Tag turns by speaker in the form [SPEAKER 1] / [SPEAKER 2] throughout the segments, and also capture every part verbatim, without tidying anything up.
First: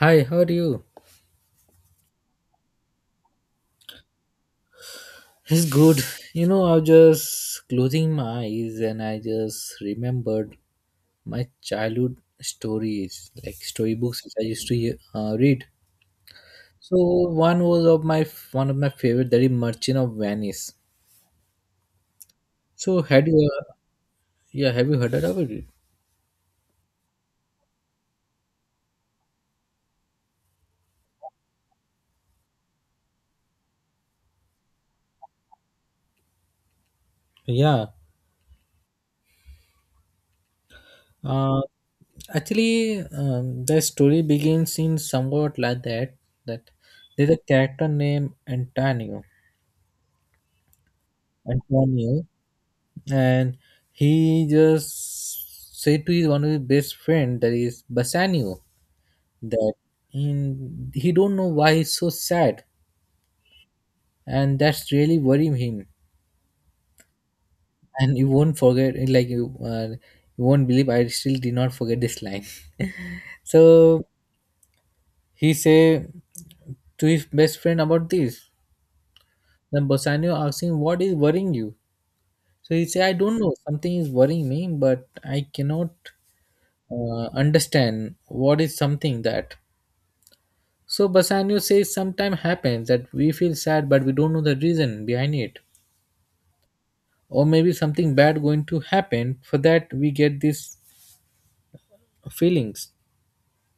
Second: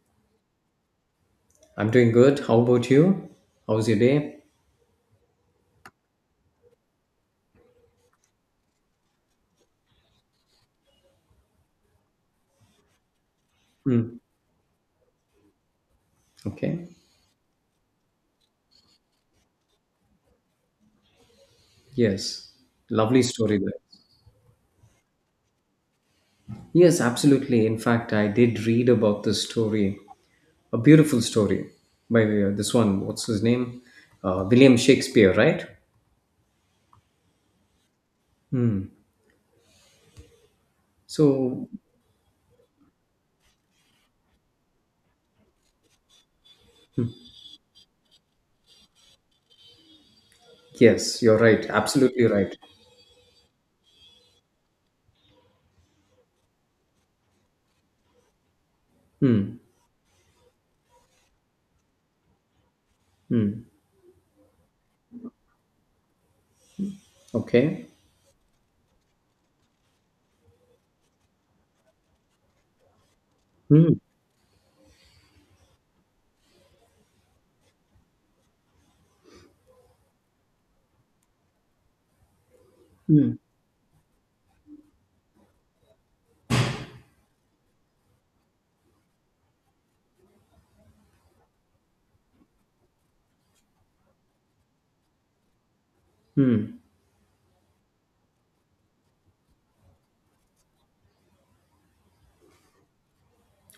[SPEAKER 1] Hi, how are you?
[SPEAKER 2] I'm doing good. How about you? How's your day?
[SPEAKER 1] It's good. You know, I was just closing my eyes and I just remembered my childhood stories, like
[SPEAKER 2] Hmm.
[SPEAKER 1] storybooks which I used to uh, read.
[SPEAKER 2] Okay.
[SPEAKER 1] So one was of my one of my favorite, that is Merchant of Venice.
[SPEAKER 2] Yes.
[SPEAKER 1] So
[SPEAKER 2] Lovely
[SPEAKER 1] had you,
[SPEAKER 2] story
[SPEAKER 1] uh,
[SPEAKER 2] there.
[SPEAKER 1] yeah, have you heard about it?
[SPEAKER 2] Yes, absolutely. In fact, I did read about this story, a beautiful story by uh, this one. What's his name? Uh, William Shakespeare, right?
[SPEAKER 1] Yeah. Uh,
[SPEAKER 2] So,
[SPEAKER 1] actually, um, the story begins in somewhat like that. That there's a character named Antonio.
[SPEAKER 2] yes, you're right. Absolutely
[SPEAKER 1] Antonio,
[SPEAKER 2] right.
[SPEAKER 1] and he just said to his one of his best friend, that is Bassanio,
[SPEAKER 2] Hmm.
[SPEAKER 1] that in he don't know why he's so sad, and that's really worrying him.
[SPEAKER 2] Okay.
[SPEAKER 1] And you won't forget like you uh, you won't believe, I still did not forget this line.
[SPEAKER 2] Hmm.
[SPEAKER 1] So he say to his best friend about this. Then Bassanio asks him, what is worrying you? So he say, I don't know, something is worrying me, but I cannot uh, understand what is something that. So Bassanio says sometimes happens that we feel sad but we don't know the reason behind it. Or maybe something bad going to happen, for that we get these feelings.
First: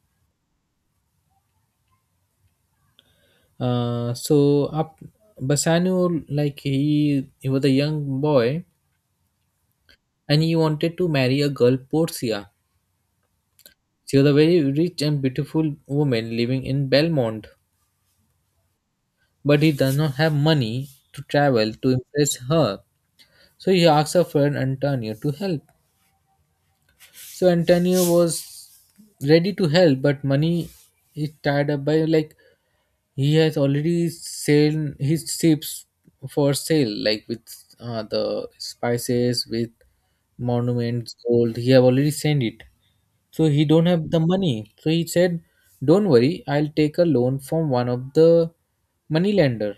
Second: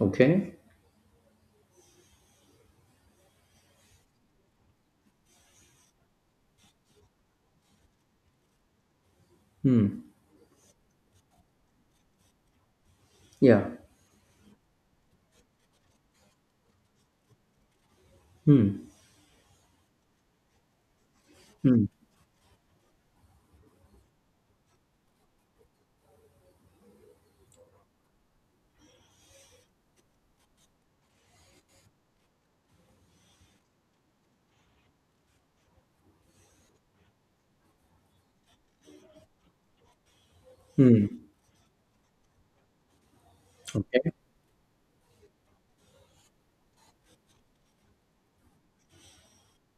[SPEAKER 2] Okay.
[SPEAKER 1] Uh, so up Bassanio, like he he was a young boy, and he wanted to marry a girl Portia.
[SPEAKER 2] Yeah.
[SPEAKER 1] She was a very rich and beautiful woman living in Belmont, but he does not have money to travel to impress her. So he asks a friend Antonio to help. So Antonio was ready to help, but money is tied up by, like, he has already sailed his ships for sale, like with uh, the spices, with monuments, gold. He have already sent it, so he don't have
[SPEAKER 2] Okay.
[SPEAKER 1] the money. So he said, "Don't worry, I'll take a loan from one of the moneylender."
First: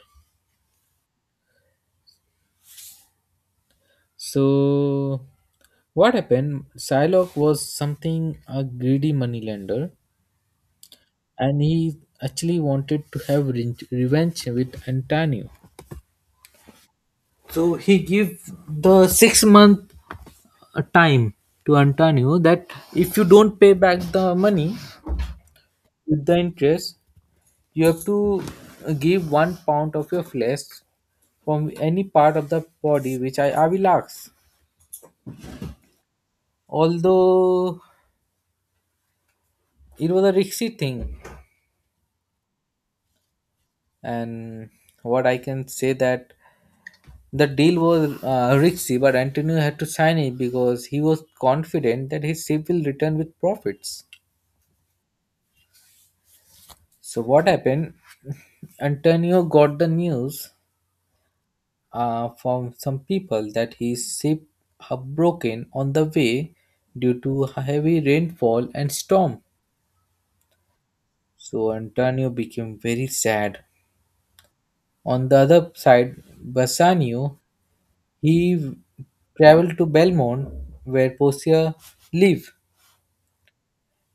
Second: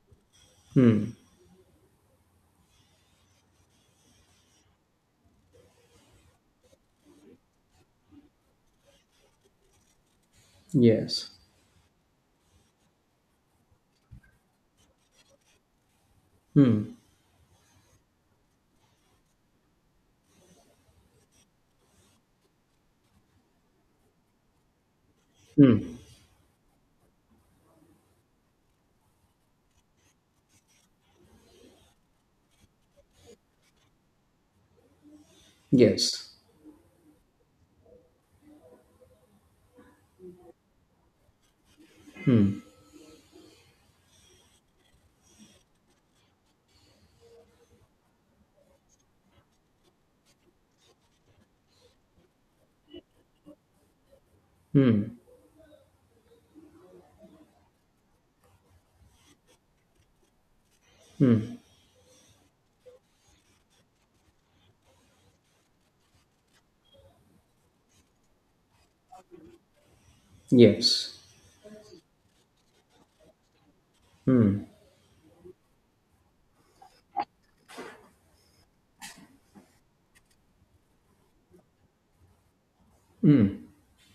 [SPEAKER 1] So what happened? Psylocke was something a greedy moneylender,
[SPEAKER 2] Yes.
[SPEAKER 1] and he actually wanted to have re- revenge with Antonio. So he gave the six month uh, time to Antonio, that if you don't pay back the money with the interest, you have to uh, give one pound of your flesh from any part of the body which I, I will ask.
[SPEAKER 2] Yes.
[SPEAKER 1] Although it was a risky thing, and what I can say that the deal was uh, risky, but Antonio had to sign it because he was confident that his ship will return with profits. So, what happened? Antonio got the news uh, from some people that his ship had broken on the way due to heavy rainfall and storm.
[SPEAKER 2] Yes.
[SPEAKER 1] So, Antonio became very sad. On the other side, Bassanio, he traveled to Belmont where Portia lived.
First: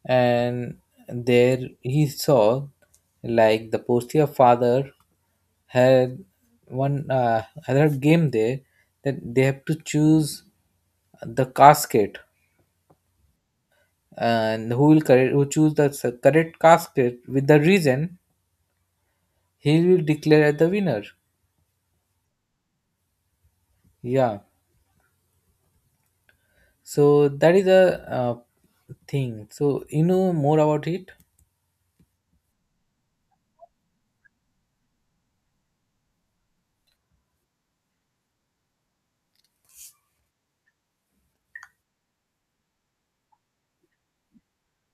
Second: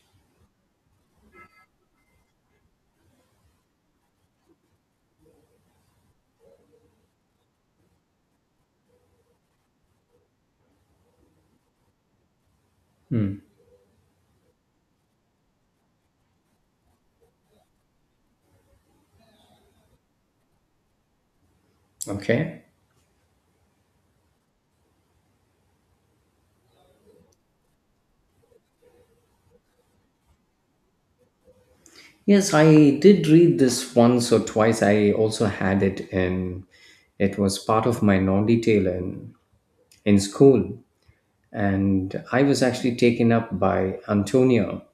[SPEAKER 1] And there he saw, like, the postia father had one uh, had a game there, that they have to choose the casket, and who will correct who choose the s- correct casket with the reason, he will declare as the winner.
[SPEAKER 2] Okay.
[SPEAKER 1] Yeah. So that is a uh, thing, so you know more about it.
[SPEAKER 2] Yes, I did read this once or twice. I also had it, and it was part of my non detail in, in school. And I was actually taken up by Antonio,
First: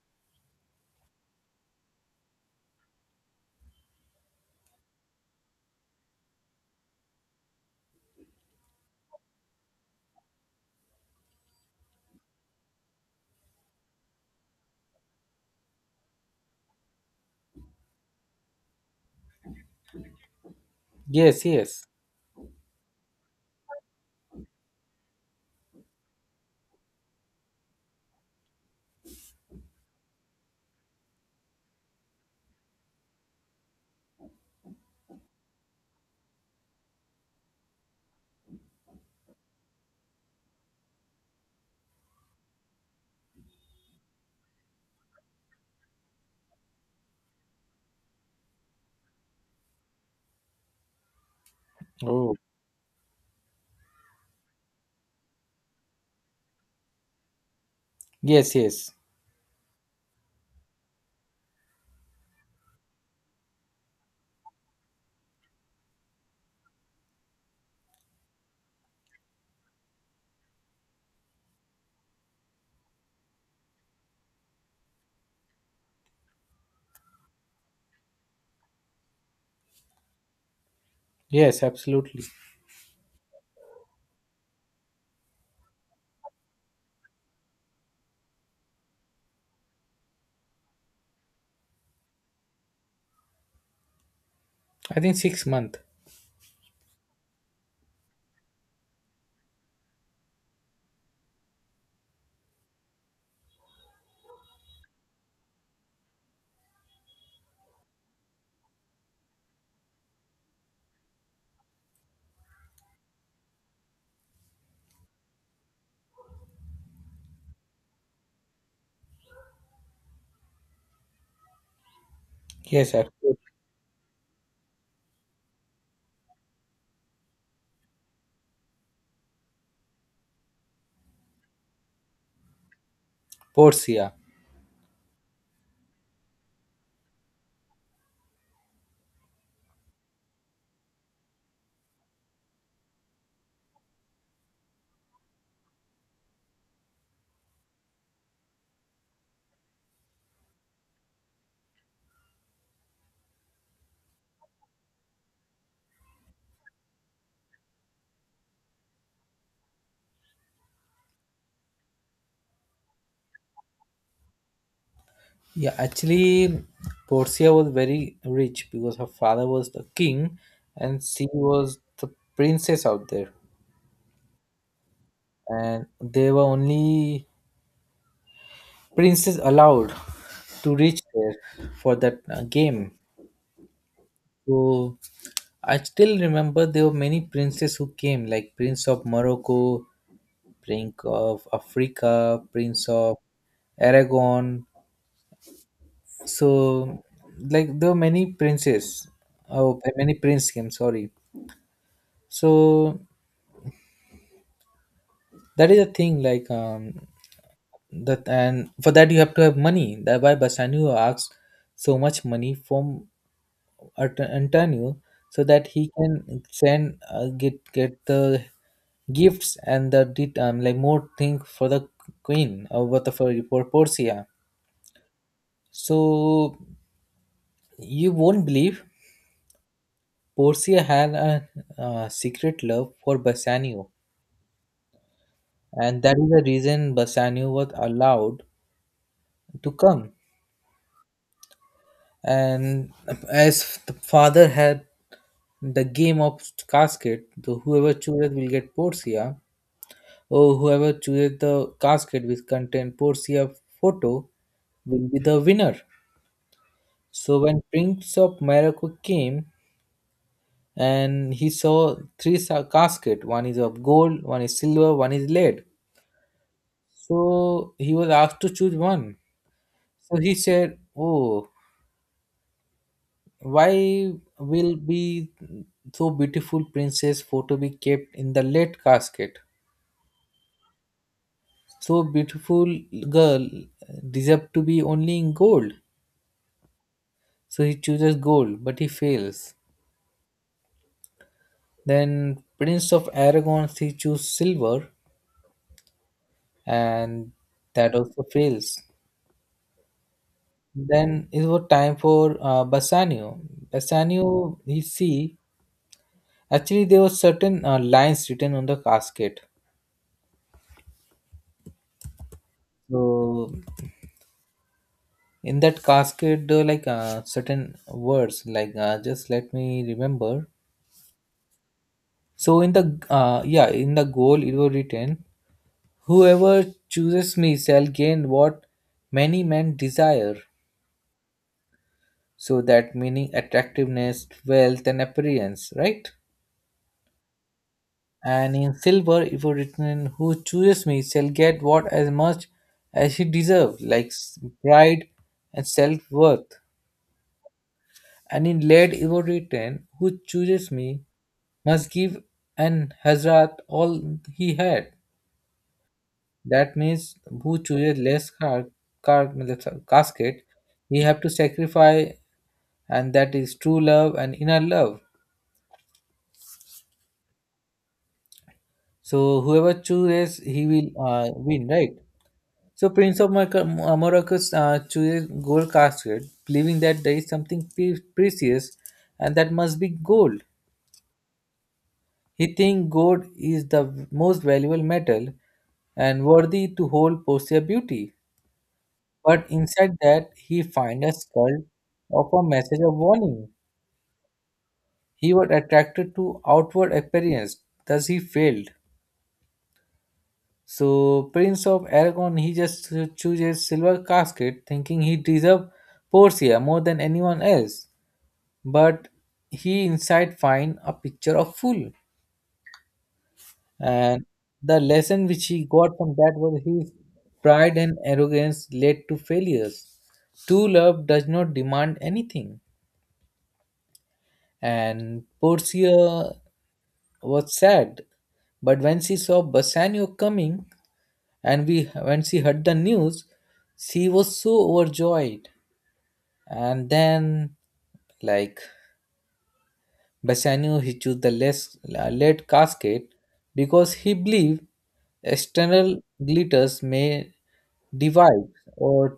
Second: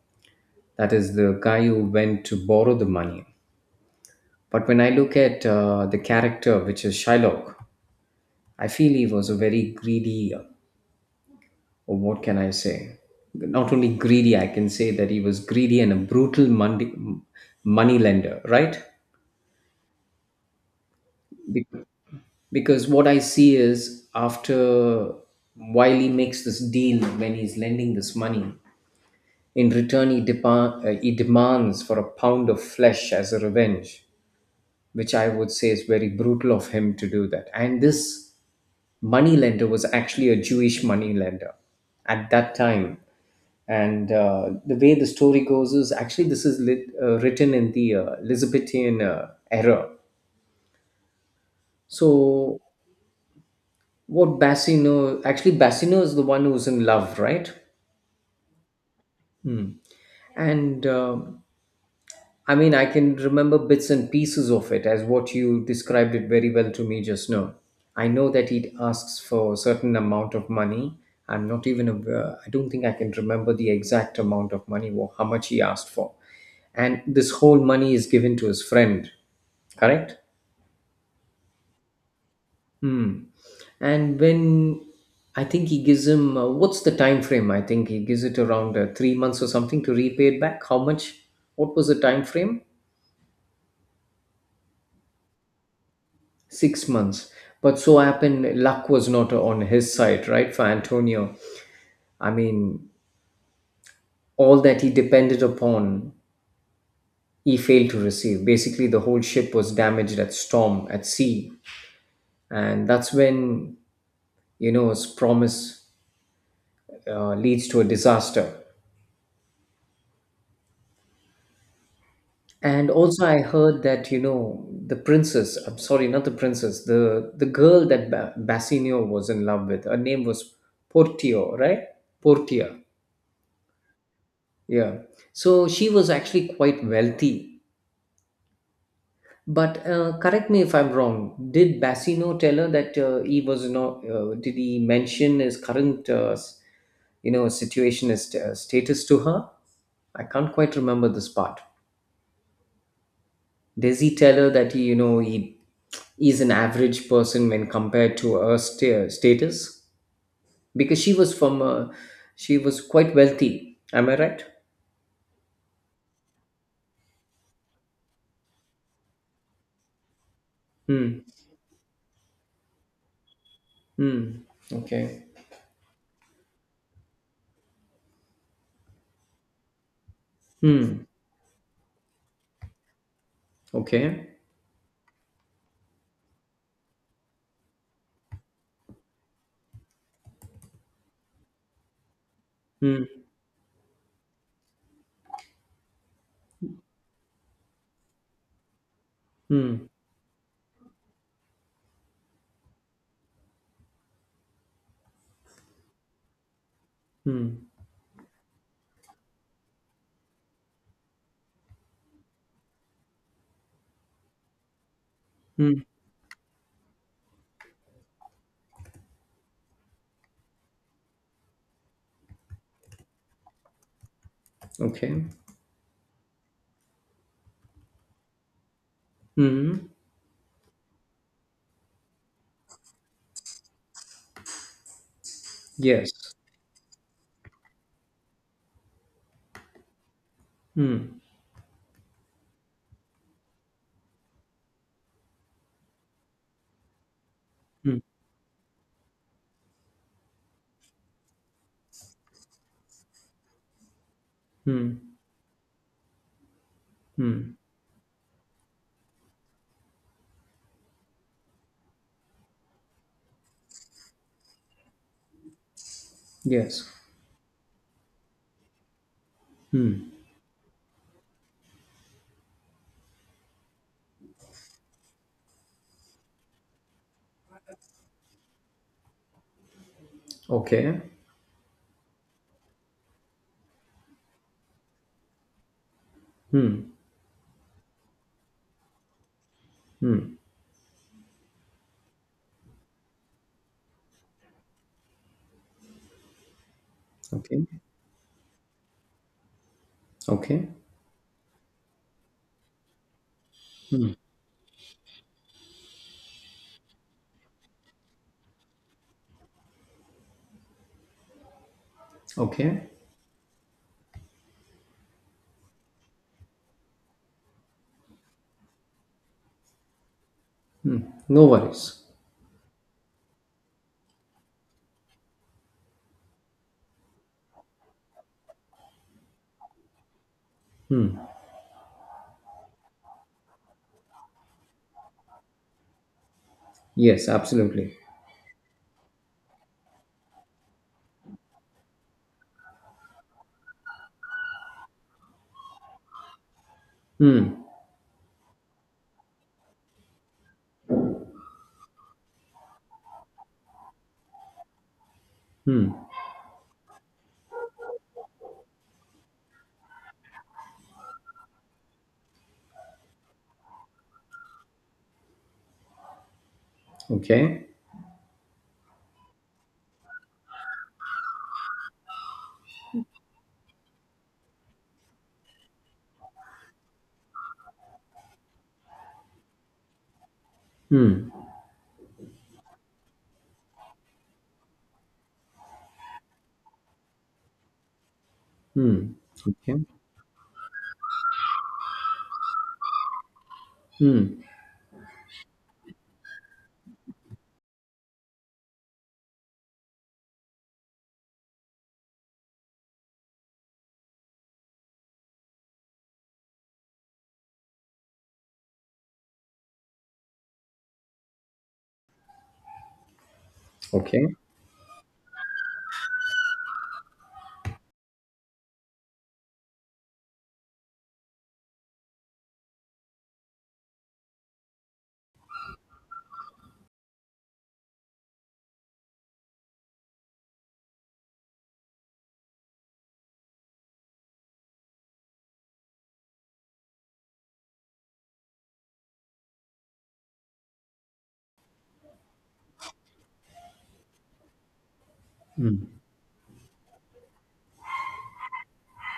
[SPEAKER 2] that is the guy who went to borrow the money. But when I look at uh, the character, which is Shylock, I feel he was a very greedy, or what can I say? Not only greedy, I can say that he was greedy and a brutal money, money lender, right?
[SPEAKER 1] Yes, yes.
[SPEAKER 2] Because what I see is after while he makes this deal when he's lending this money in return he, depa- uh, he demands for a pound of flesh as a revenge, which I would say is very brutal of him to do that. And this money lender was actually a Jewish money lender at that time. And uh, the way the story goes is actually this is lit, uh, written in the uh, Elizabethan uh, era.
[SPEAKER 1] Oh.
[SPEAKER 2] So what Bassino? Actually, Bassino is the one who's in love, right?
[SPEAKER 1] Yes, yes,
[SPEAKER 2] Hmm. And um I mean, I can remember bits and pieces of it as what you described it very well to me just now. I know that he asks for a certain amount of money. I'm not even, aware- I don't think I can remember the exact amount of money or how much he asked for. And this whole money is given to his friend, correct?
[SPEAKER 1] yes, absolutely.
[SPEAKER 2] Hmm. And when I think he gives him uh, what's the time frame? I think he gives it around uh, three months or something to repay it back. How much? What was the time frame?
[SPEAKER 1] I think six month.
[SPEAKER 2] Six months. But so happened, luck was not on his side, right? For Antonio, I mean, all that he depended upon, he failed to receive. Basically, the whole ship was damaged at storm, at sea, and that's when you know his promise uh, leads to a disaster. And
[SPEAKER 1] Yes,
[SPEAKER 2] also,
[SPEAKER 1] absolutely.
[SPEAKER 2] I heard that you know the princess. I'm sorry, not the princess. The the girl that ba- Bassanio was in love with. Her name was Portio, right? Portia.
[SPEAKER 1] Portia.
[SPEAKER 2] Yeah. So she was actually quite wealthy. But uh, correct me if I'm wrong. Did Bassino tell her that uh, he was not? Uh, did he mention his current, uh, s- you know, situation, his uh, status to her? I can't quite remember this part. Does he tell her that he, you know, he is an average person when compared to her sta- status? Because she was from, a, she was quite wealthy. Am I right?
[SPEAKER 1] Yeah, actually, Portia was very rich because her father was the king and
[SPEAKER 2] Hmm.
[SPEAKER 1] she was the princess out there.
[SPEAKER 2] Hmm. Okay.
[SPEAKER 1] And there were only princes allowed to reach
[SPEAKER 2] Hmm.
[SPEAKER 1] there for that uh, game.
[SPEAKER 2] Okay.
[SPEAKER 1] So I still remember there were many princes who came, like Prince of Morocco, Prince of Africa, Prince
[SPEAKER 2] Hmm.
[SPEAKER 1] of Aragon, so, like, there were many princes. Oh,
[SPEAKER 2] Hmm.
[SPEAKER 1] many prince came, sorry. So that is the thing, like, um
[SPEAKER 2] Hmm.
[SPEAKER 1] that, and for that you have to have money, that why basanio asks so much money from Art- antonio, so that
[SPEAKER 2] Hmm.
[SPEAKER 1] he can send uh, get get the gifts and the det- um, like more thing for the queen, or what, for for portia.
[SPEAKER 2] Okay.
[SPEAKER 1] So you won't believe,
[SPEAKER 2] Hmm.
[SPEAKER 1] Porcia had a uh, secret love for Bassanio, and
[SPEAKER 2] Yes.
[SPEAKER 1] that is the reason Bassanio was allowed to come.
[SPEAKER 2] Hmm.
[SPEAKER 1] And as the father had the game of casket, so whoever
[SPEAKER 2] Hmm.
[SPEAKER 1] chooses will get Porcia, or whoever chooses the casket which contain Porcia photo
[SPEAKER 2] Hmm.
[SPEAKER 1] will be the winner. So
[SPEAKER 2] Hmm.
[SPEAKER 1] when Prince of Morocco came and he saw three sa- casket, one is of gold, one is silver, one is lead.
[SPEAKER 2] Yes.
[SPEAKER 1] So he was asked to choose one. So he said, oh, why will be so beautiful princess photo be kept in the lead casket?
[SPEAKER 2] Okay.
[SPEAKER 1] So beautiful girl deserved to be only in gold. So he chooses gold, but he fails. Then Prince of Aragon, he chooses silver, and
[SPEAKER 2] Okay.
[SPEAKER 1] that also fails.
[SPEAKER 2] Okay.
[SPEAKER 1] Then it was time for uh, Bassanio. Bassanio, he see Actually, there were certain uh, lines written on the casket.
[SPEAKER 2] Okay.
[SPEAKER 1] So in that casket, uh, like, uh, certain words, like, uh, just let me remember.
[SPEAKER 2] No worries.
[SPEAKER 1] So in the uh, yeah, in the goal, it was written, "Whoever chooses me shall gain what many men desire." So that meaning attractiveness, wealth, and appearance, right?
[SPEAKER 2] Yes, absolutely.
[SPEAKER 1] And in silver it was written, who chooses me shall get what as much as he deserves, like s- pride and self-worth.
[SPEAKER 2] Hmm.
[SPEAKER 1] And in lead it was written, who chooses me must give an hazrat all he had.
[SPEAKER 2] Hmm.
[SPEAKER 1] That means who chooses less car, car matlab sa- casket, he have to sacrifice, and that is true love and inner love.
[SPEAKER 2] Okay.
[SPEAKER 1] So whoever chooses, he will uh, win, right? So Prince of Morocco, Morocco uh, chooses gold casket, believing that there is something pre- precious, and that must be gold. He thinks gold is the most valuable metal and worthy to hold Portia beauty.
[SPEAKER 2] Hmm.
[SPEAKER 1] But
[SPEAKER 2] Okay.
[SPEAKER 1] inside that, he finds a skull of a message of warning.
[SPEAKER 2] Hmm.
[SPEAKER 1] He was attracted to outward appearance, thus he failed. So Prince of Aragon, he just chooses silver casket, thinking he deserves Portia more than anyone else. But he inside find a picture of fool, and
[SPEAKER 2] Okay.
[SPEAKER 1] the lesson which he got from that was, his pride and arrogance led to failures. True love does not demand anything. And portia was sad, but when she saw bassanio coming, and we when she heard the news, she was so overjoyed. And then, like, Bassanio, he chose the less uh, lead casket because he believed external glitters may divide, or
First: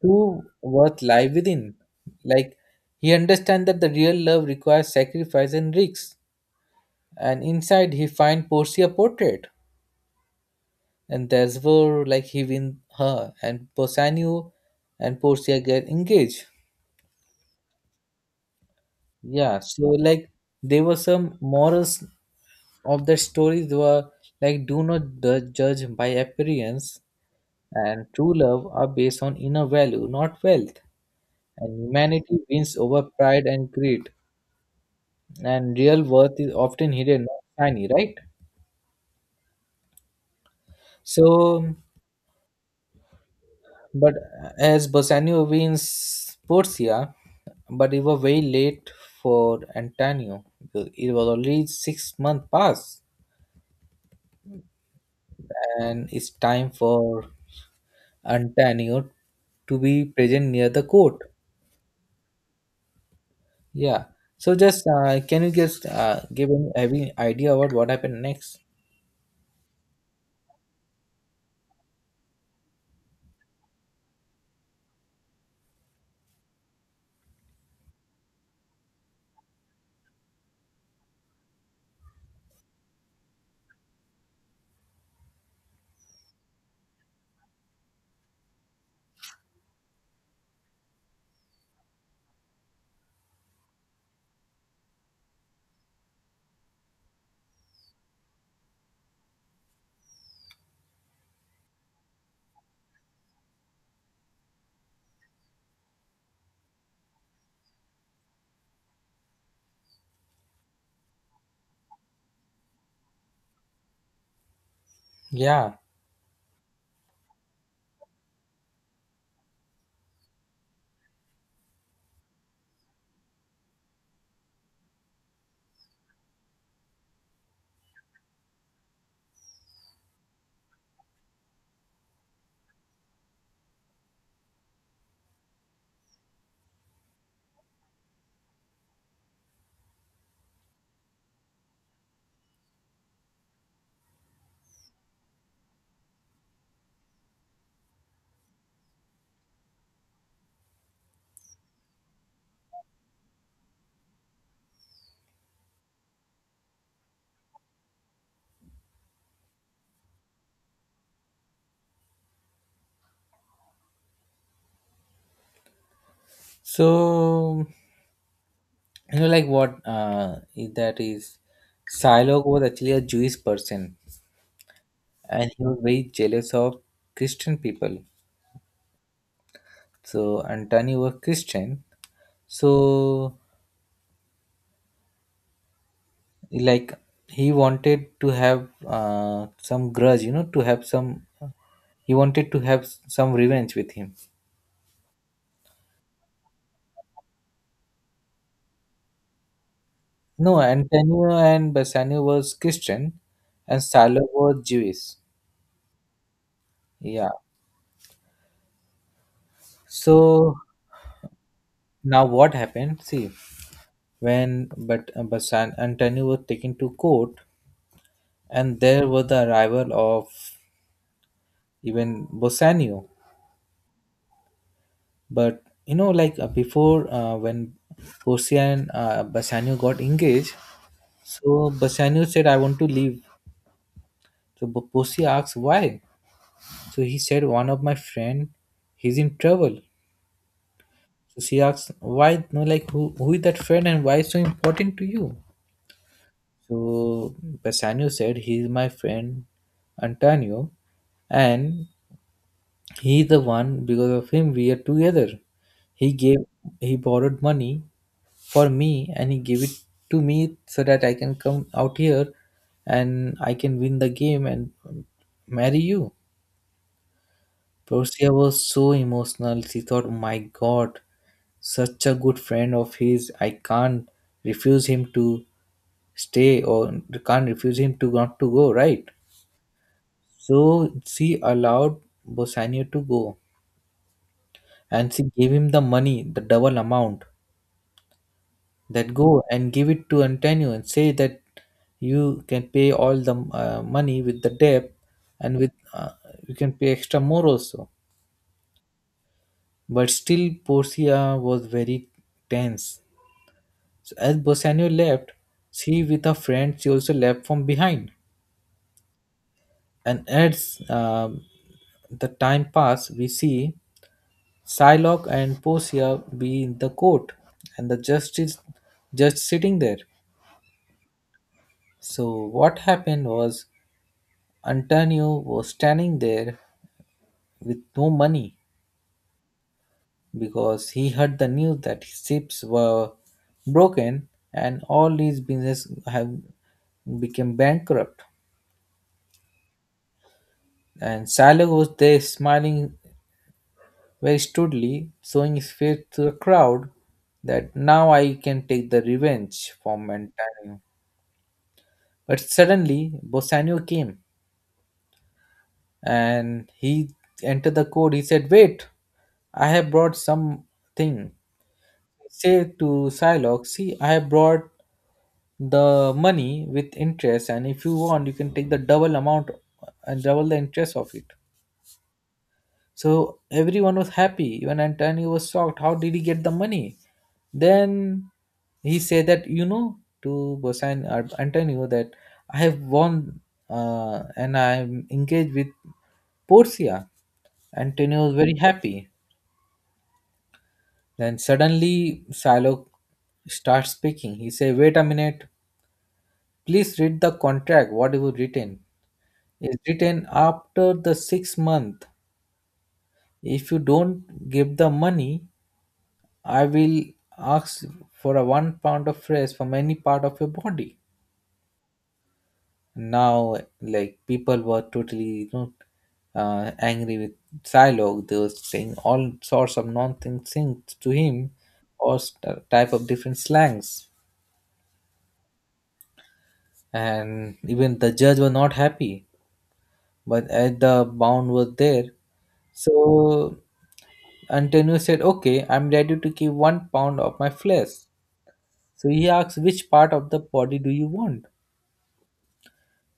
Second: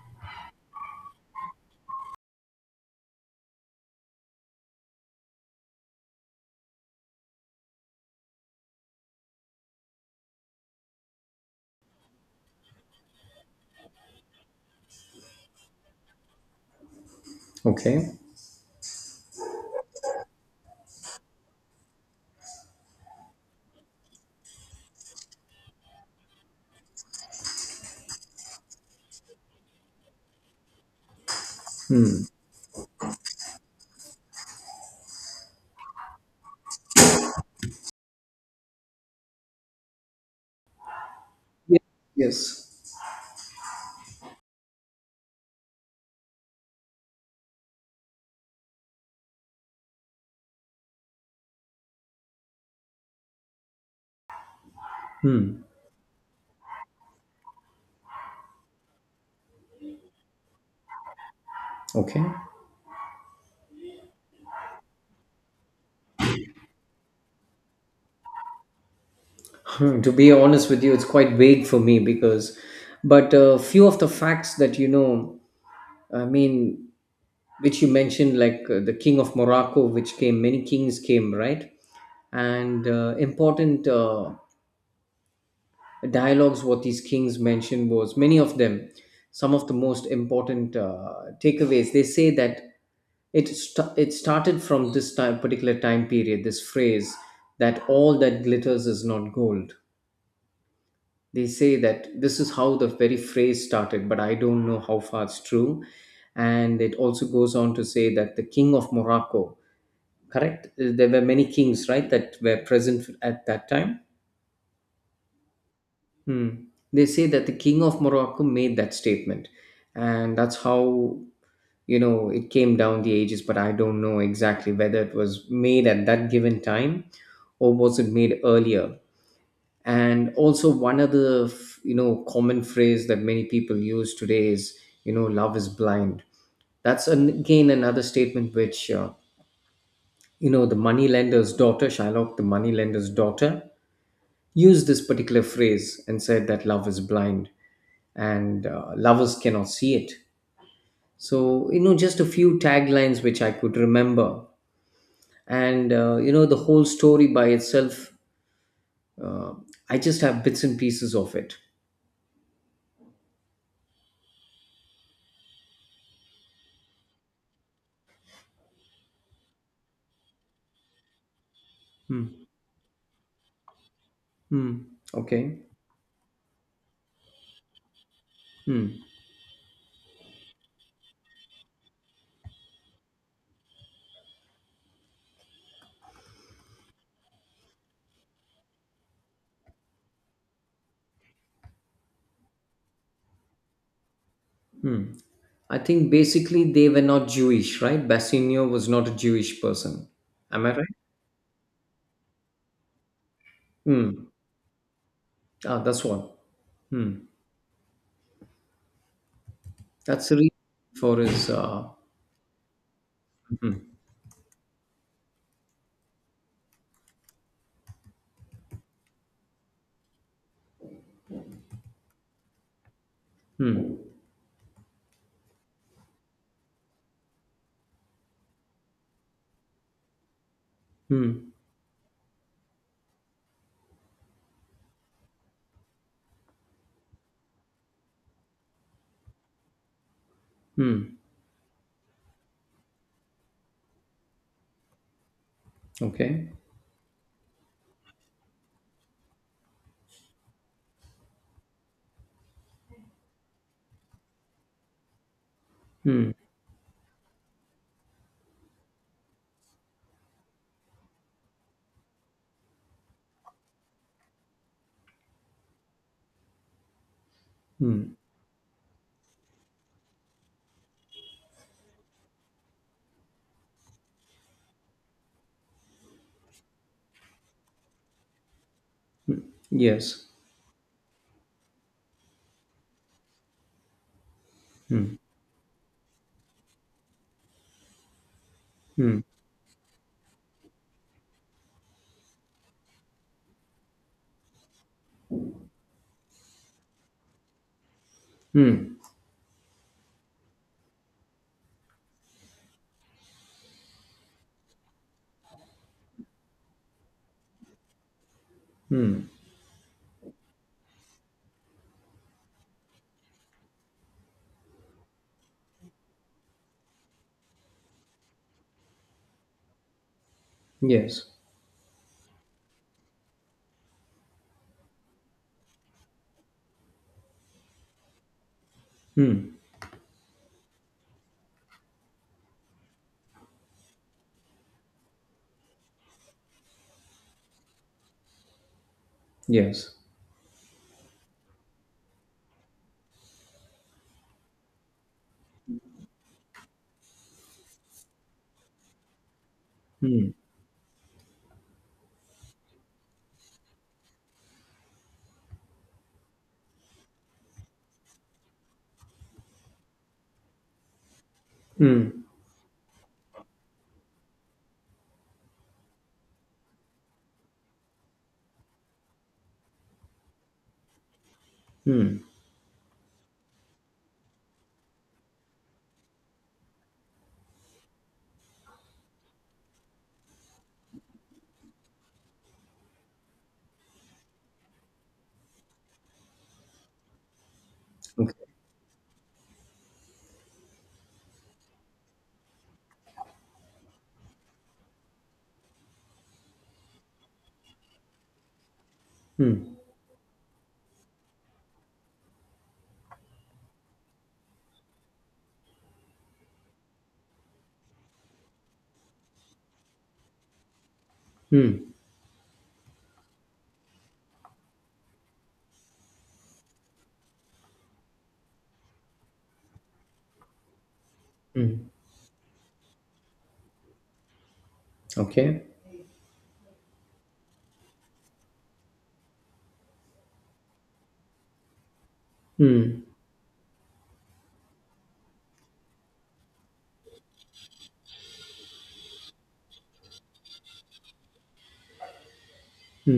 [SPEAKER 1] true worth lie within. Like, he understands that the real love requires sacrifice and risks, and inside he finds Portia portrait, and therefore, like, he win her, and Bassanio and Portia get engaged.
[SPEAKER 2] Okay.
[SPEAKER 1] Yeah, so, like, there were some morals of the stories were, like, do not du- judge by appearance, and true love are based on inner value, not wealth. And
[SPEAKER 2] Hmm.
[SPEAKER 1] humanity wins over pride and greed. And real worth is often hidden, not shiny, right? So,
[SPEAKER 2] Ye- Yes.
[SPEAKER 1] but as Bassanio wins Portia, but it was very late for Antonio. It was already six month past, and it's time for Antonio to be present near the court.
[SPEAKER 2] Okay.
[SPEAKER 1] Yeah. So just uh, can you just uh, give any, any idea about what happened next?
[SPEAKER 2] Hmm. To be honest with you, it's quite vague for me, because but a few of the facts that you know, I mean, which you mentioned, like uh, the king of Morocco, which came, many kings came, right? And uh, important uh, dialogues what these kings mentioned was many of them, some of the most important uh, takeaways they say that it st- it started from this time particular time period this phrase that all that glitters is not gold. They say that this is how the very phrase started, but I don't know how far it's true. And it also goes on to say that the king of Morocco, correct, there were many kings, right, that were present at that time.
[SPEAKER 1] Yeah.
[SPEAKER 2] Hmm. They say that the king of Morocco made that statement, and that's how you know it came down the ages. But I don't know exactly whether it was made at that given time or was it made earlier. And also, one other f- you know common phrase that many people use today is you know love is blind. That's an, again another statement which uh, you know the moneylender's daughter, Shylock, the moneylender's daughter, used this particular phrase and said that love is blind and uh, lovers cannot see it. So, you know, just a few taglines which I could remember. And, uh, you know, the whole story by itself, uh, I just have bits and pieces of it.
[SPEAKER 1] So, you know, like, what uh, is that is Shylock
[SPEAKER 2] Hmm.
[SPEAKER 1] was actually a Jewish person,
[SPEAKER 2] Hmm.
[SPEAKER 1] and
[SPEAKER 2] Okay.
[SPEAKER 1] he was very jealous of Christian people.
[SPEAKER 2] Hmm.
[SPEAKER 1] So Antony was Christian, so, like, he wanted to have uh, some grudge, you know, to have some. He wanted to have some revenge with him.
[SPEAKER 2] Hmm. I think basically they were not Jewish, right? Bassanio was not a Jewish person.
[SPEAKER 1] No,
[SPEAKER 2] Am I right?
[SPEAKER 1] Antonio and Bassanio was Christian, and Salo
[SPEAKER 2] Hmm.
[SPEAKER 1] was Jewish.
[SPEAKER 2] Ah, that's one. Hmm.
[SPEAKER 1] Yeah.
[SPEAKER 2] That's the
[SPEAKER 1] So
[SPEAKER 2] reason for his. Uh,
[SPEAKER 1] now what happened? See, when but uh, Bassan Antonio was taken to court, and there was the arrival of even Bassanio. But, you know, like, uh, before, uh, when Porcia and uh, Bassanio got engaged,
[SPEAKER 2] hmm.
[SPEAKER 1] so Bassanio said, I want to leave. So Bo- Porcia asked why. So he said, one of my friend, he's in trouble.
[SPEAKER 2] Hmm.
[SPEAKER 1] So she asks, why, no, like, who, who is that friend and why is so important to you?
[SPEAKER 2] Okay.
[SPEAKER 1] So Bassanio said, he is my friend Antonio, and he is the one because of him we are together. He gave, he borrowed money for me, and he gave it to me so that I can come out here and I can win the game and marry you.
[SPEAKER 2] Hmm.
[SPEAKER 1] Portia was so emotional. She thought, my God, such a good friend of his. I can't refuse him to stay, or can't refuse him to not to go, right?
[SPEAKER 2] Yes.
[SPEAKER 1] So she allowed Bassanio to go, and she gave him the money, the double amount, that go and give it to Antonio and say that you can pay all the uh, money with the debt, and with uh, you can pay extra more also. But still, Portia was very tense. So as Bassanio left, she with her friend, she also left from behind. And as um, the time passed, we see Psylocke and Portia be in the court and the justice just sitting there.
[SPEAKER 2] Yes.
[SPEAKER 1] So what happened was, Antonio was standing there with no money because he heard the news that his ships were broken and all his business have became bankrupt.
[SPEAKER 2] Yes.
[SPEAKER 1] And Silo was there smiling where he stood, showing his face to the crowd, that now I can take the revenge from Antonio. But suddenly Bassanio came and he entered the court. He said, wait, I have brought something. He said to Psylocke, "See, I have brought the money with interest, and if you want, you can take the double amount and double the interest of it." So everyone was happy. Even Antonio was shocked. How did he get the money? Then he said that you know to Bosan uh, Antonio that I have won uh, and I'm engaged with Portia. Antonio
[SPEAKER 2] Okay.
[SPEAKER 1] was very happy. Then suddenly Silo starts speaking. He said, "Wait a minute, please read the contract, what you written. It's written after the six month. If you don't give the money, I will ask for a one pound of fries from any part of your body." Now, like people were totally, you know, uh, angry with Silo. They were saying all sorts of nonsense things to him, or st- type of different slangs,
[SPEAKER 2] Okay.
[SPEAKER 1] and even the judge were not happy. But at the bound was there, so Antonio said, "Okay, I'm ready to give one pound of my flesh." So he asked, "Which part of the body do you want?"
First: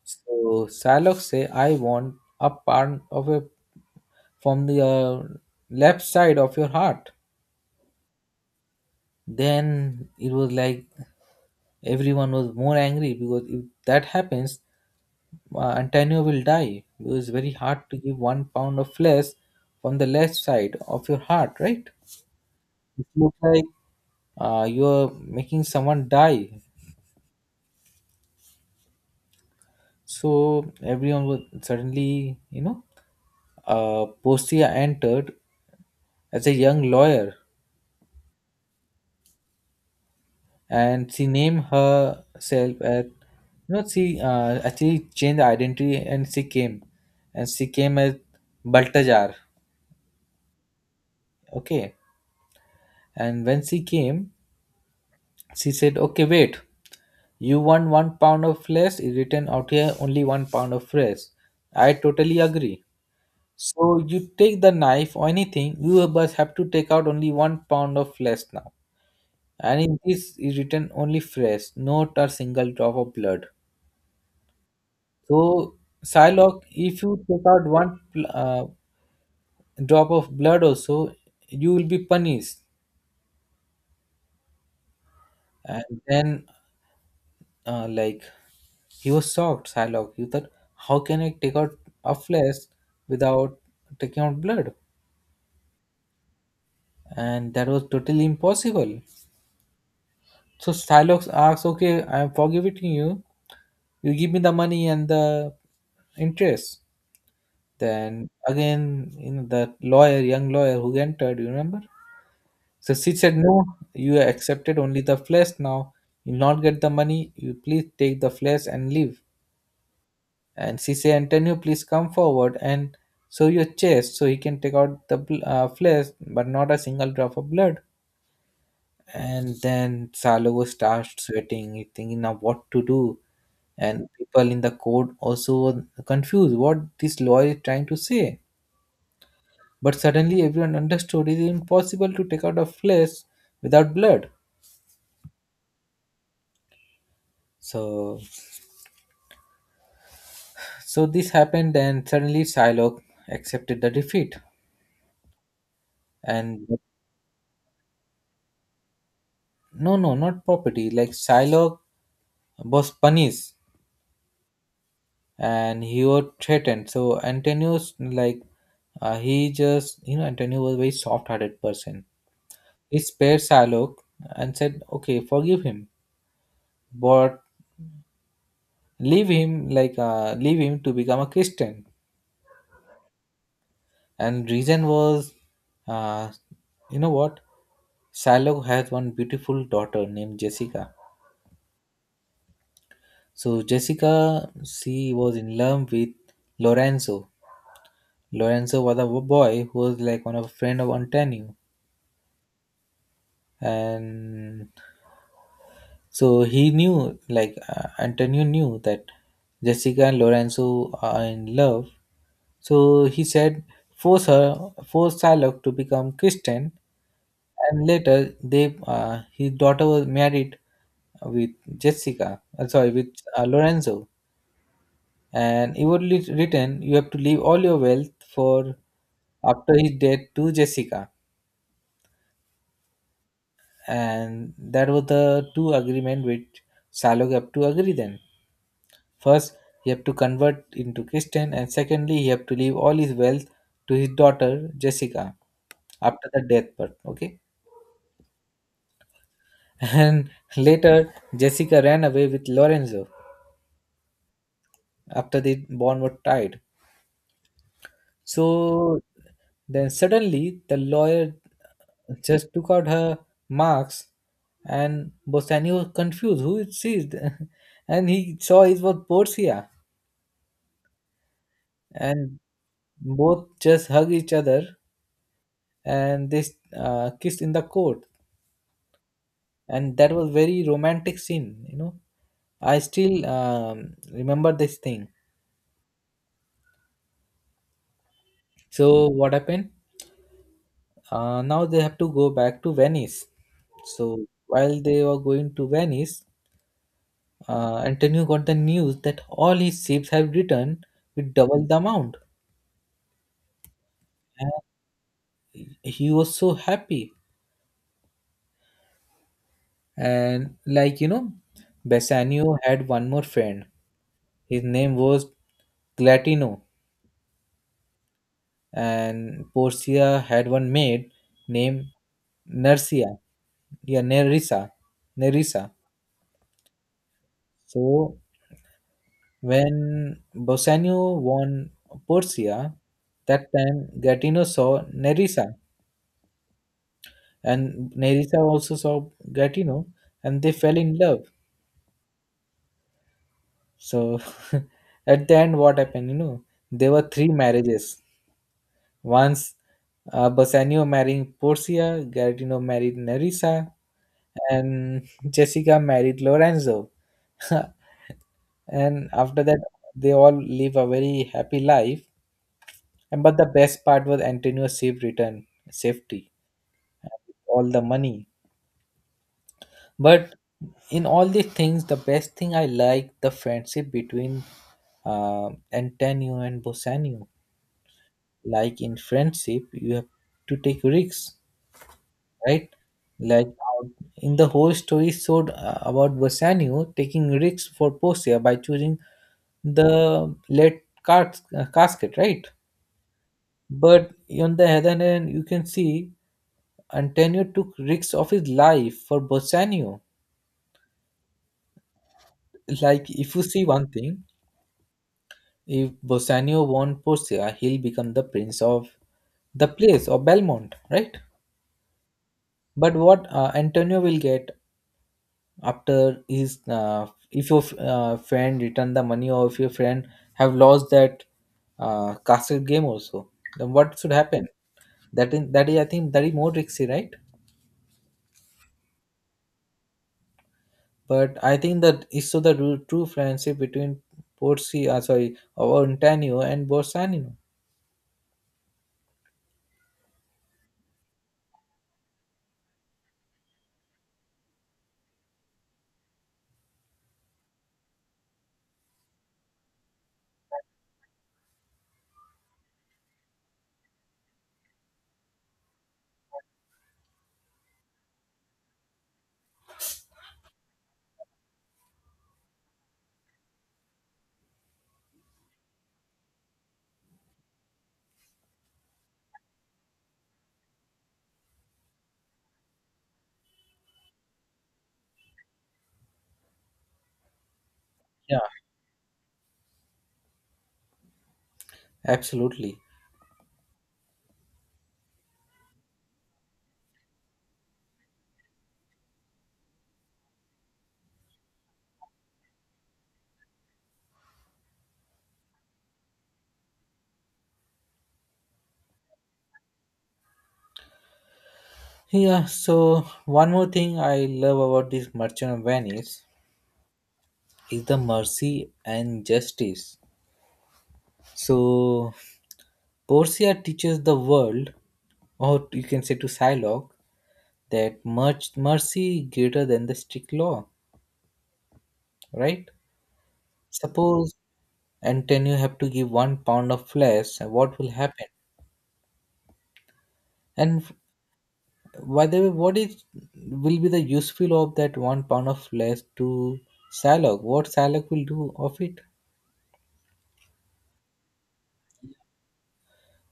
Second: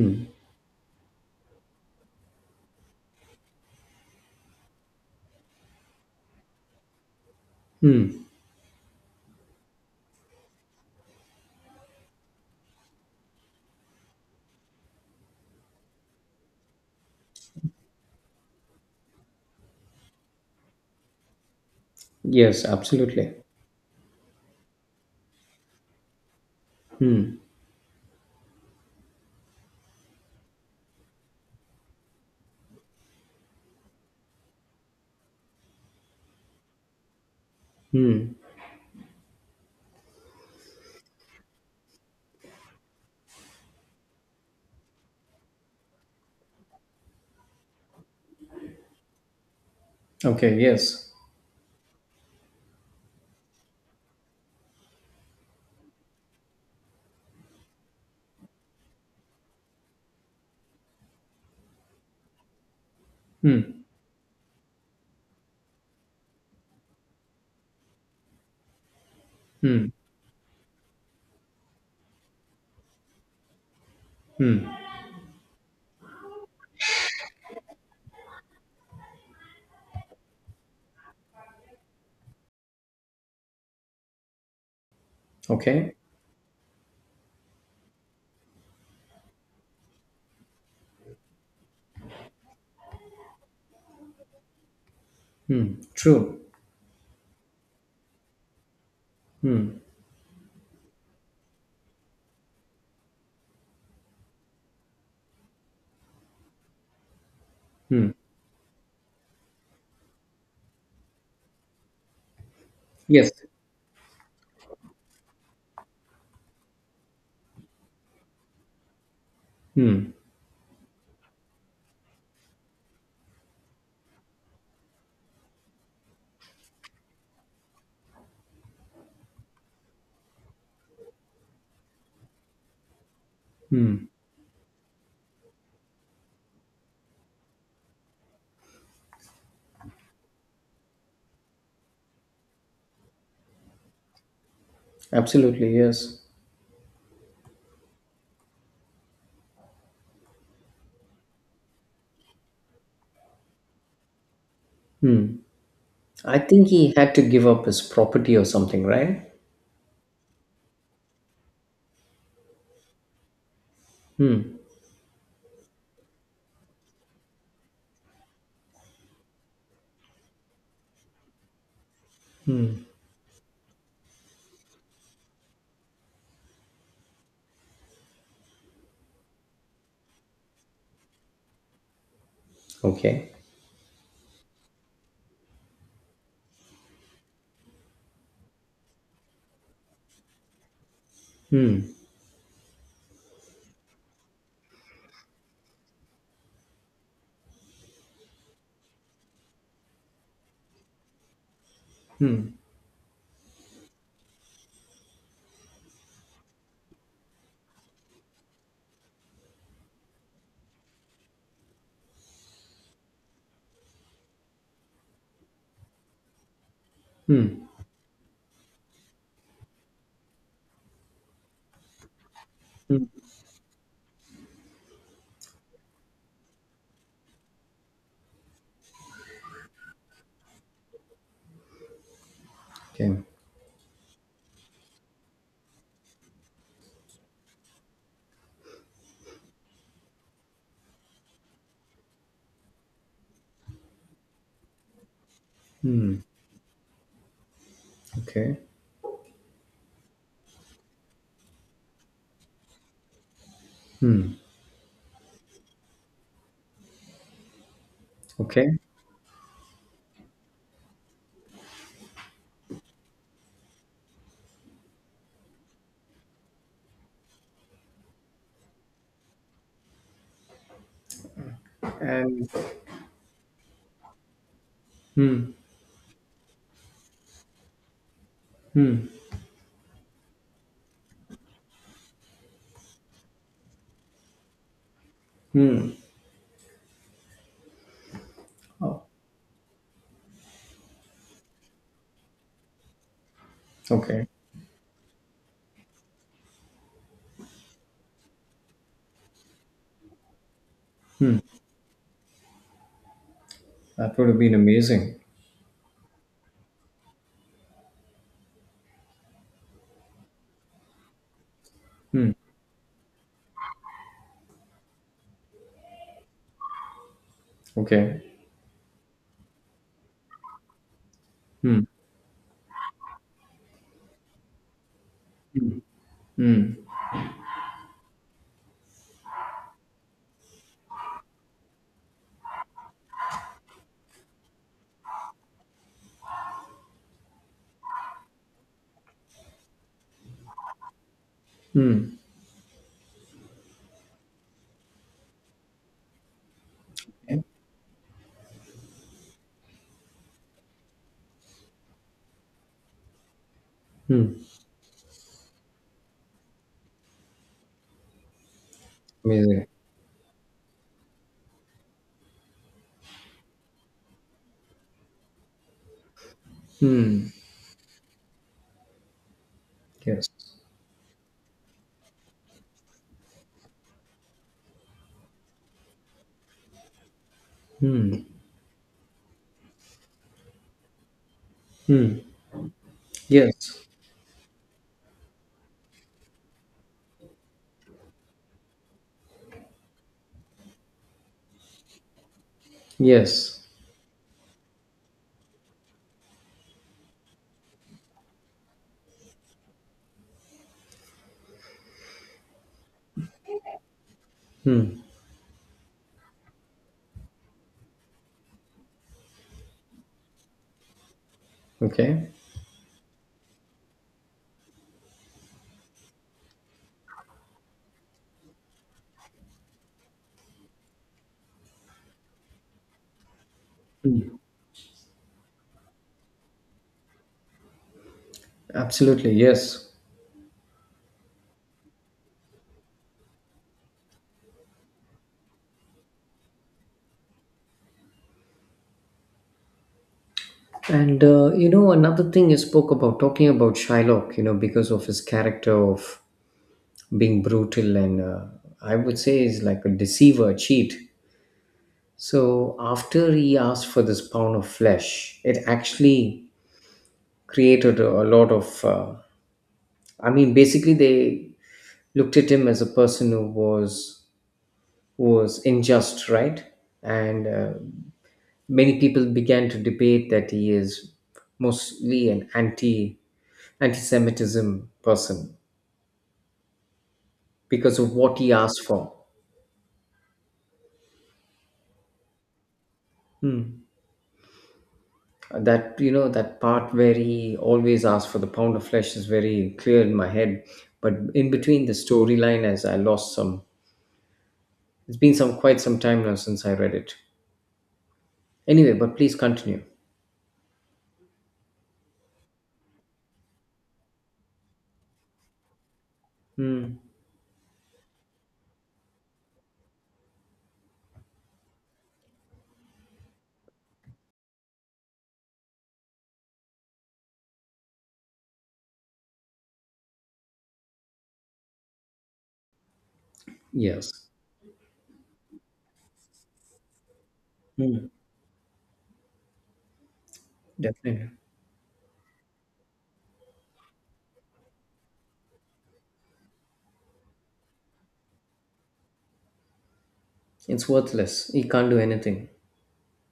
[SPEAKER 1] So Salok say, "I want a part of a from the uh, left side of your heart." Then it was like everyone was more angry because if that happens, uh, Antonio will die. It was very hard to give one pound of flesh from the left side of your heart, right?
[SPEAKER 2] Yes,
[SPEAKER 1] It looks
[SPEAKER 2] absolutely.
[SPEAKER 1] like uh, you're making someone die. So everyone was suddenly, you know, uh, Postia entered as a young lawyer, and she named herself at, you know she uh, actually changed the identity, and she came and she came as baltajar.
[SPEAKER 2] Okay, yes.
[SPEAKER 1] Okay, and when she came, she said, "Okay, wait, you want one pound of flesh. Is written out here only one pound of flesh. I totally agree. So you take the knife or anything, you must have to take out only one pound of flesh now, and in this is written only flesh, not a single drop of blood. So, Psylocke, if you take out one pl- uh, drop of blood, also you will be punished."
[SPEAKER 2] Okay.
[SPEAKER 1] And then, uh, like, he was shocked, Psylocke. He thought, how can I take out a flesh without taking out blood?
[SPEAKER 2] True.
[SPEAKER 1] And that was totally impossible. So, Psylocke asks, "Okay, I am forgiving you. You give me the money and the interest." Then again, you know, the lawyer, young lawyer who entered, you remember? So she
[SPEAKER 2] Yes,
[SPEAKER 1] said, "No, you accepted only the flesh now. You not get the money. You please take the flesh and leave." And she said, "Antonio, please come forward and show your chest so he can take out the bl- uh, flesh, but not a single drop of blood." And then Salogo starts sweating. He thinking now what to do. And people in the court also were confused what this lawyer is trying to say. But suddenly everyone understood it is impossible to take out a flesh without blood.
[SPEAKER 2] absolutely. Yes.
[SPEAKER 1] So So this happened, and suddenly Psylocke accepted the defeat.
[SPEAKER 2] I
[SPEAKER 1] And
[SPEAKER 2] think he had to give up his property or something, right?
[SPEAKER 1] no, no, not property. Like Psylocke was punished, and he was threatened. So Antonio's like, uh, he just you know Antonio was a very soft-hearted person. He spared Psylocke and said, "Okay, forgive him, but leave him like uh, leave him to become a Christian."
[SPEAKER 2] Okay.
[SPEAKER 1] And reason was, uh, you know what? Psylocke has one beautiful daughter named Jessica. So Jessica, she was in love with Lorenzo. Lorenzo was a boy who was like one of a friend of Antonio, and so he knew, like uh, Antonio knew that Jessica and Lorenzo are in love. So he said, force her, force Salok to become Christian, and later they, uh, his daughter was married with Jessica. Uh, sorry, with uh, Lorenzo. And inwardly written, you have to leave all your wealth for after his death to Jessica.
[SPEAKER 2] Okay.
[SPEAKER 1] And that was the two agreement which Salog have to agree. Then first, he have to convert into Christian, and secondly, he have to leave all his wealth to his daughter Jessica after the death part. Okay.
[SPEAKER 2] Okay.
[SPEAKER 1] And later, Jessica ran away with Lorenzo after the bond was tied.
[SPEAKER 2] Okay.
[SPEAKER 1] So then suddenly the lawyer just took out her marks, and Bosani was confused who it is. And he saw it was Portia, and
[SPEAKER 2] And
[SPEAKER 1] both just hugged each other,
[SPEAKER 2] hmm,
[SPEAKER 1] and they uh, kissed in the court, and that was very romantic scene. you know I still um, remember this thing.
[SPEAKER 2] hmm. Oh,
[SPEAKER 1] So what happened? Uh, now they have to go back to Venice. So
[SPEAKER 2] okay.
[SPEAKER 1] while they were going to Venice, uh, Antonio got the news that all his ships have returned with double the amount.
[SPEAKER 2] That would have
[SPEAKER 1] And
[SPEAKER 2] been amazing.
[SPEAKER 1] he was so happy. And like, you know, Bassanio had one more friend. His name was Glatino,
[SPEAKER 2] Okay.
[SPEAKER 1] and Portia had one maid named Nersia. Yeah, Nerissa. Nerissa. So when Bassanio won Portia, that time Gratino saw Nerissa and Nerissa also saw Gatino, and they fell in love. So at the end, what happened? You know, there were three marriages. Once, uh, Bassanio marrying Porcia, Gattino married Nerissa,
[SPEAKER 2] Hmm.
[SPEAKER 1] and Jessica married Lorenzo. And after that,
[SPEAKER 2] Amazing.
[SPEAKER 1] they all live a very happy life. And but the best part was Antonio's safe return, safety, all the money.
[SPEAKER 2] Yes.
[SPEAKER 1] But in all these things, the best thing I like, the friendship between uh, Antonio and Bosanio. Like in friendship, you have to take risks, right? like
[SPEAKER 2] Yes.
[SPEAKER 1] how- in the whole story showed, uh, about Bosanio taking risks for Portia by choosing the lead cas- uh, casket, right?
[SPEAKER 2] Yes.
[SPEAKER 1] But on the other hand, you can see Antonio took risks of his life for Bosanio. Like if you see one thing, if Bassanio won Porcia, he'll become the prince of the place of Belmont, right?
[SPEAKER 2] Okay.
[SPEAKER 1] But what uh, Antonio will get after his, uh, if your uh, friend return the money or if your friend have lost that uh, castle game also, then what should happen? That in that is, I think, that is more risky, right?
[SPEAKER 2] Absolutely. Yes.
[SPEAKER 1] But I think that is so the ru- true friendship between Porcia, sorry, or Antonio and Borsanino.
[SPEAKER 2] And uh, you know, another thing you spoke about talking about Shylock, you know, because of his character of being brutal and uh, I would say is like a deceiver, cheat. So after he asked for this pound of flesh, it actually created a, a lot of. Uh, I mean, basically, they looked at him as a person who was was unjust, right? And uh, many people began to debate that he is mostly an anti anti-Semitism person because of what
[SPEAKER 1] Yeah,
[SPEAKER 2] he asked for.
[SPEAKER 1] absolutely.
[SPEAKER 2] Hmm. That you know that part where he always asked for the pound of flesh is very clear in my head, but in between the storyline, as I lost some. It's been some quite some time now since I read it. Anyway, but please continue.
[SPEAKER 1] Yeah, so one more thing I love about this Merchant of Venice
[SPEAKER 2] Hmm.
[SPEAKER 1] is the mercy and justice. So Portia teaches the world, or you can say to Psylocke, that much mercy greater than the strict law, right?
[SPEAKER 2] Yes.
[SPEAKER 1] Suppose Antonio have to give one pound of flesh, what will
[SPEAKER 2] Hmm.
[SPEAKER 1] happen? And f-
[SPEAKER 2] Definitely.
[SPEAKER 1] by the way, what is will be the useful of that one pound of flesh to Psylocke? What Psylocke will do of it?
[SPEAKER 2] It's worthless. He can't do anything.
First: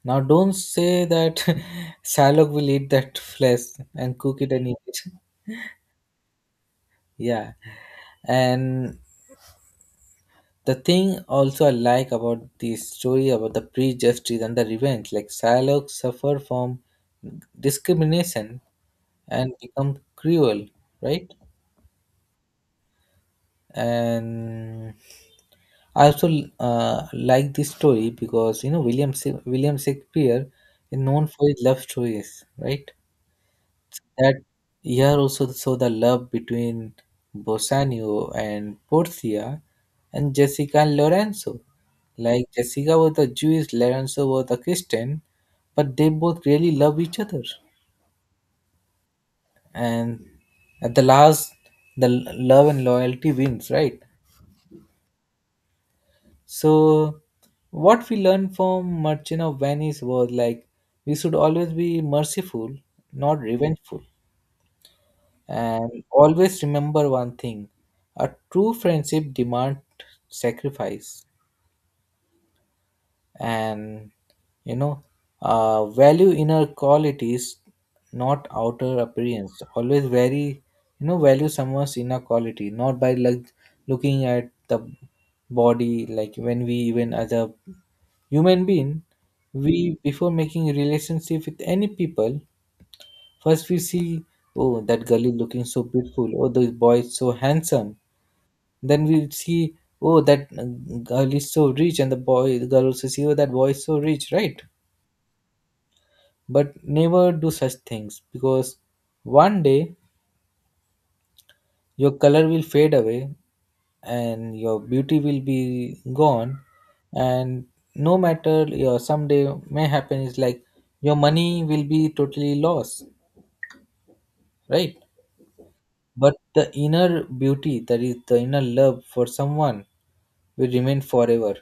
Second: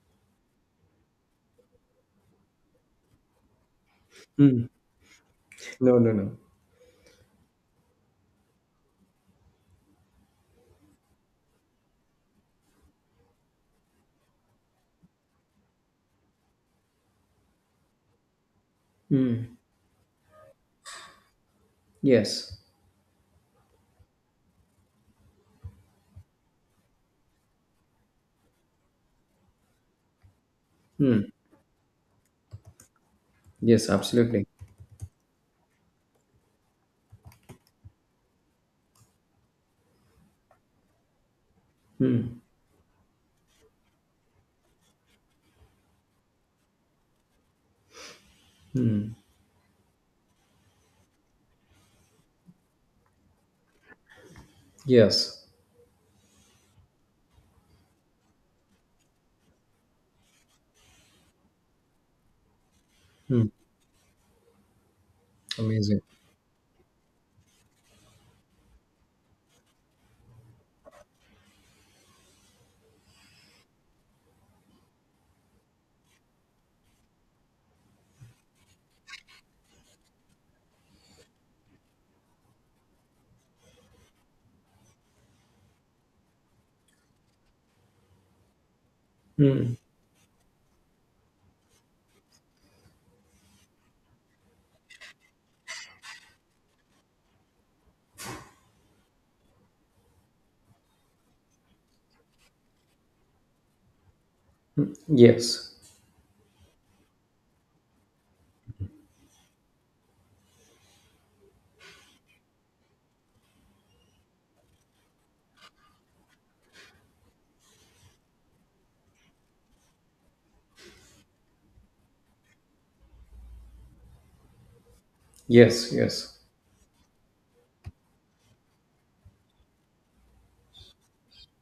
[SPEAKER 1] Now, don't say that Shylock will eat that flesh and cook it
[SPEAKER 2] Mm.
[SPEAKER 1] and eat it.
[SPEAKER 2] No, no, no.
[SPEAKER 1] Yeah. And the thing also I like about the story about the pre and the revenge, like Shylock suffer from discrimination
[SPEAKER 2] Mm.
[SPEAKER 1] and become cruel, right?
[SPEAKER 2] Yes.
[SPEAKER 1] And I also uh, like this story because you know William Sha- William Shakespeare is known
[SPEAKER 2] Mm.
[SPEAKER 1] for his love stories, right?
[SPEAKER 2] Yes,
[SPEAKER 1] That
[SPEAKER 2] absolutely.
[SPEAKER 1] year also saw the love between Bassanio and Portia and Jessica and Lorenzo.
[SPEAKER 2] Mm.
[SPEAKER 1] Like Jessica was a Jewish, Lorenzo was a Christian, but they both really love each other. And at the last, the l- love and loyalty wins, right?
[SPEAKER 2] Yes.
[SPEAKER 1] So, what we learned from Merchant of Venice was like we should always be merciful, not
[SPEAKER 2] Mm.
[SPEAKER 1] revengeful.
[SPEAKER 2] Amazing.
[SPEAKER 1] And always remember one thing, a true friendship demands sacrifice. And, you know, uh, value inner qualities, not outer appearance. Always very, you know, value someone's inner quality, not by like looking at the body, like when we even as a human being,
[SPEAKER 2] Mm.
[SPEAKER 1] we before making relationship with any people, first, we see, oh, that girl is looking so beautiful. Oh, the boy is so handsome. Then we see, oh, that uh, girl is so rich, and the boy, the girl also see, oh, that boy is so rich, right?
[SPEAKER 2] Yes.
[SPEAKER 1] But never do such things because one day your color will fade away and your beauty will be gone. And no matter your someday may happen is like your money will be totally lost, right?
[SPEAKER 2] Yes,
[SPEAKER 1] But
[SPEAKER 2] yes.
[SPEAKER 1] the inner beauty, that is the inner love for someone, will remain forever.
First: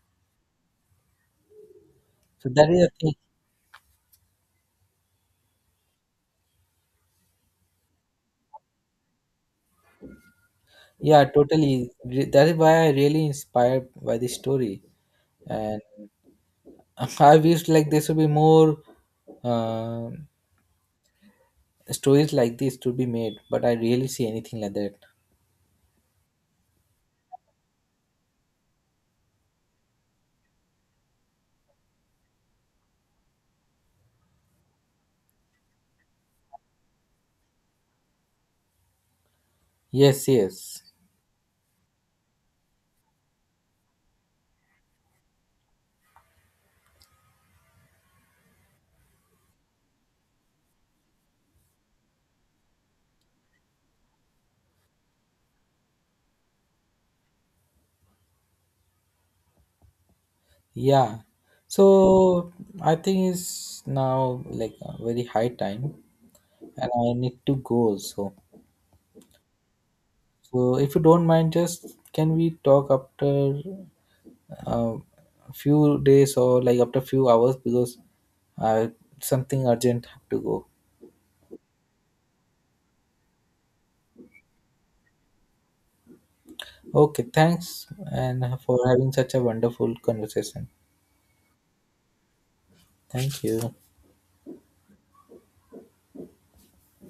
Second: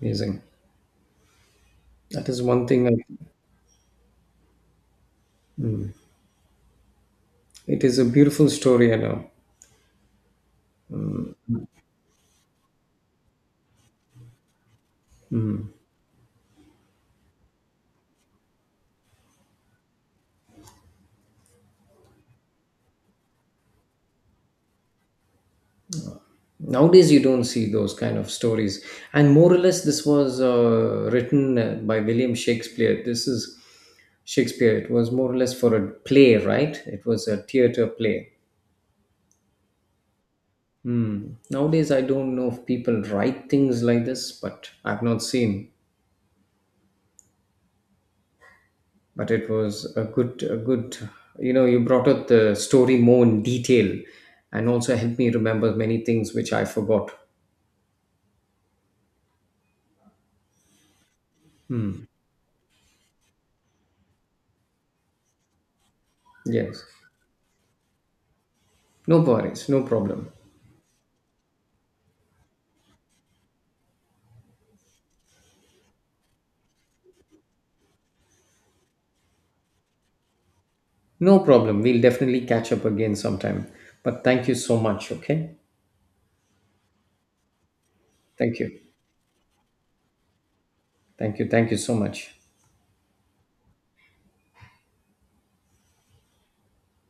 [SPEAKER 2] Amazing. That is
[SPEAKER 1] So
[SPEAKER 2] one
[SPEAKER 1] that is a
[SPEAKER 2] thing.
[SPEAKER 1] thing.
[SPEAKER 2] I- It is a beautiful story, I know.
[SPEAKER 1] Yeah, totally. Re- That is why I really inspired by this story, and I wish like there should be more uh, stories like this to be made. But I really see anything like that.
[SPEAKER 2] Nowadays, you don't see those kind of stories. And more or less, this was uh, written uh, by William Shakespeare. This is Shakespeare. It was more or less for a play, right? It was a theater play.
[SPEAKER 1] Yes, yes,
[SPEAKER 2] Hmm. Nowadays, I don't know if people write things like this, but I've not seen. But it was a good, a good. You know, you brought up the story more in detail, and also helped me remember many things which I forgot.
[SPEAKER 1] yeah. So I think it's now like a very high time,
[SPEAKER 2] Yes,
[SPEAKER 1] and I need to go. So
[SPEAKER 2] no worries, no problem,
[SPEAKER 1] So if you don't mind, just can we talk after uh, a few days or like after few hours because uh, something urgent have to go.
[SPEAKER 2] no problem. We'll definitely catch up again sometime. But thank you so much. Okay,
[SPEAKER 1] Okay, thanks and
[SPEAKER 2] thank you,
[SPEAKER 1] for having such a wonderful conversation.
[SPEAKER 2] thank you, thank you so much.
[SPEAKER 1] Thank you.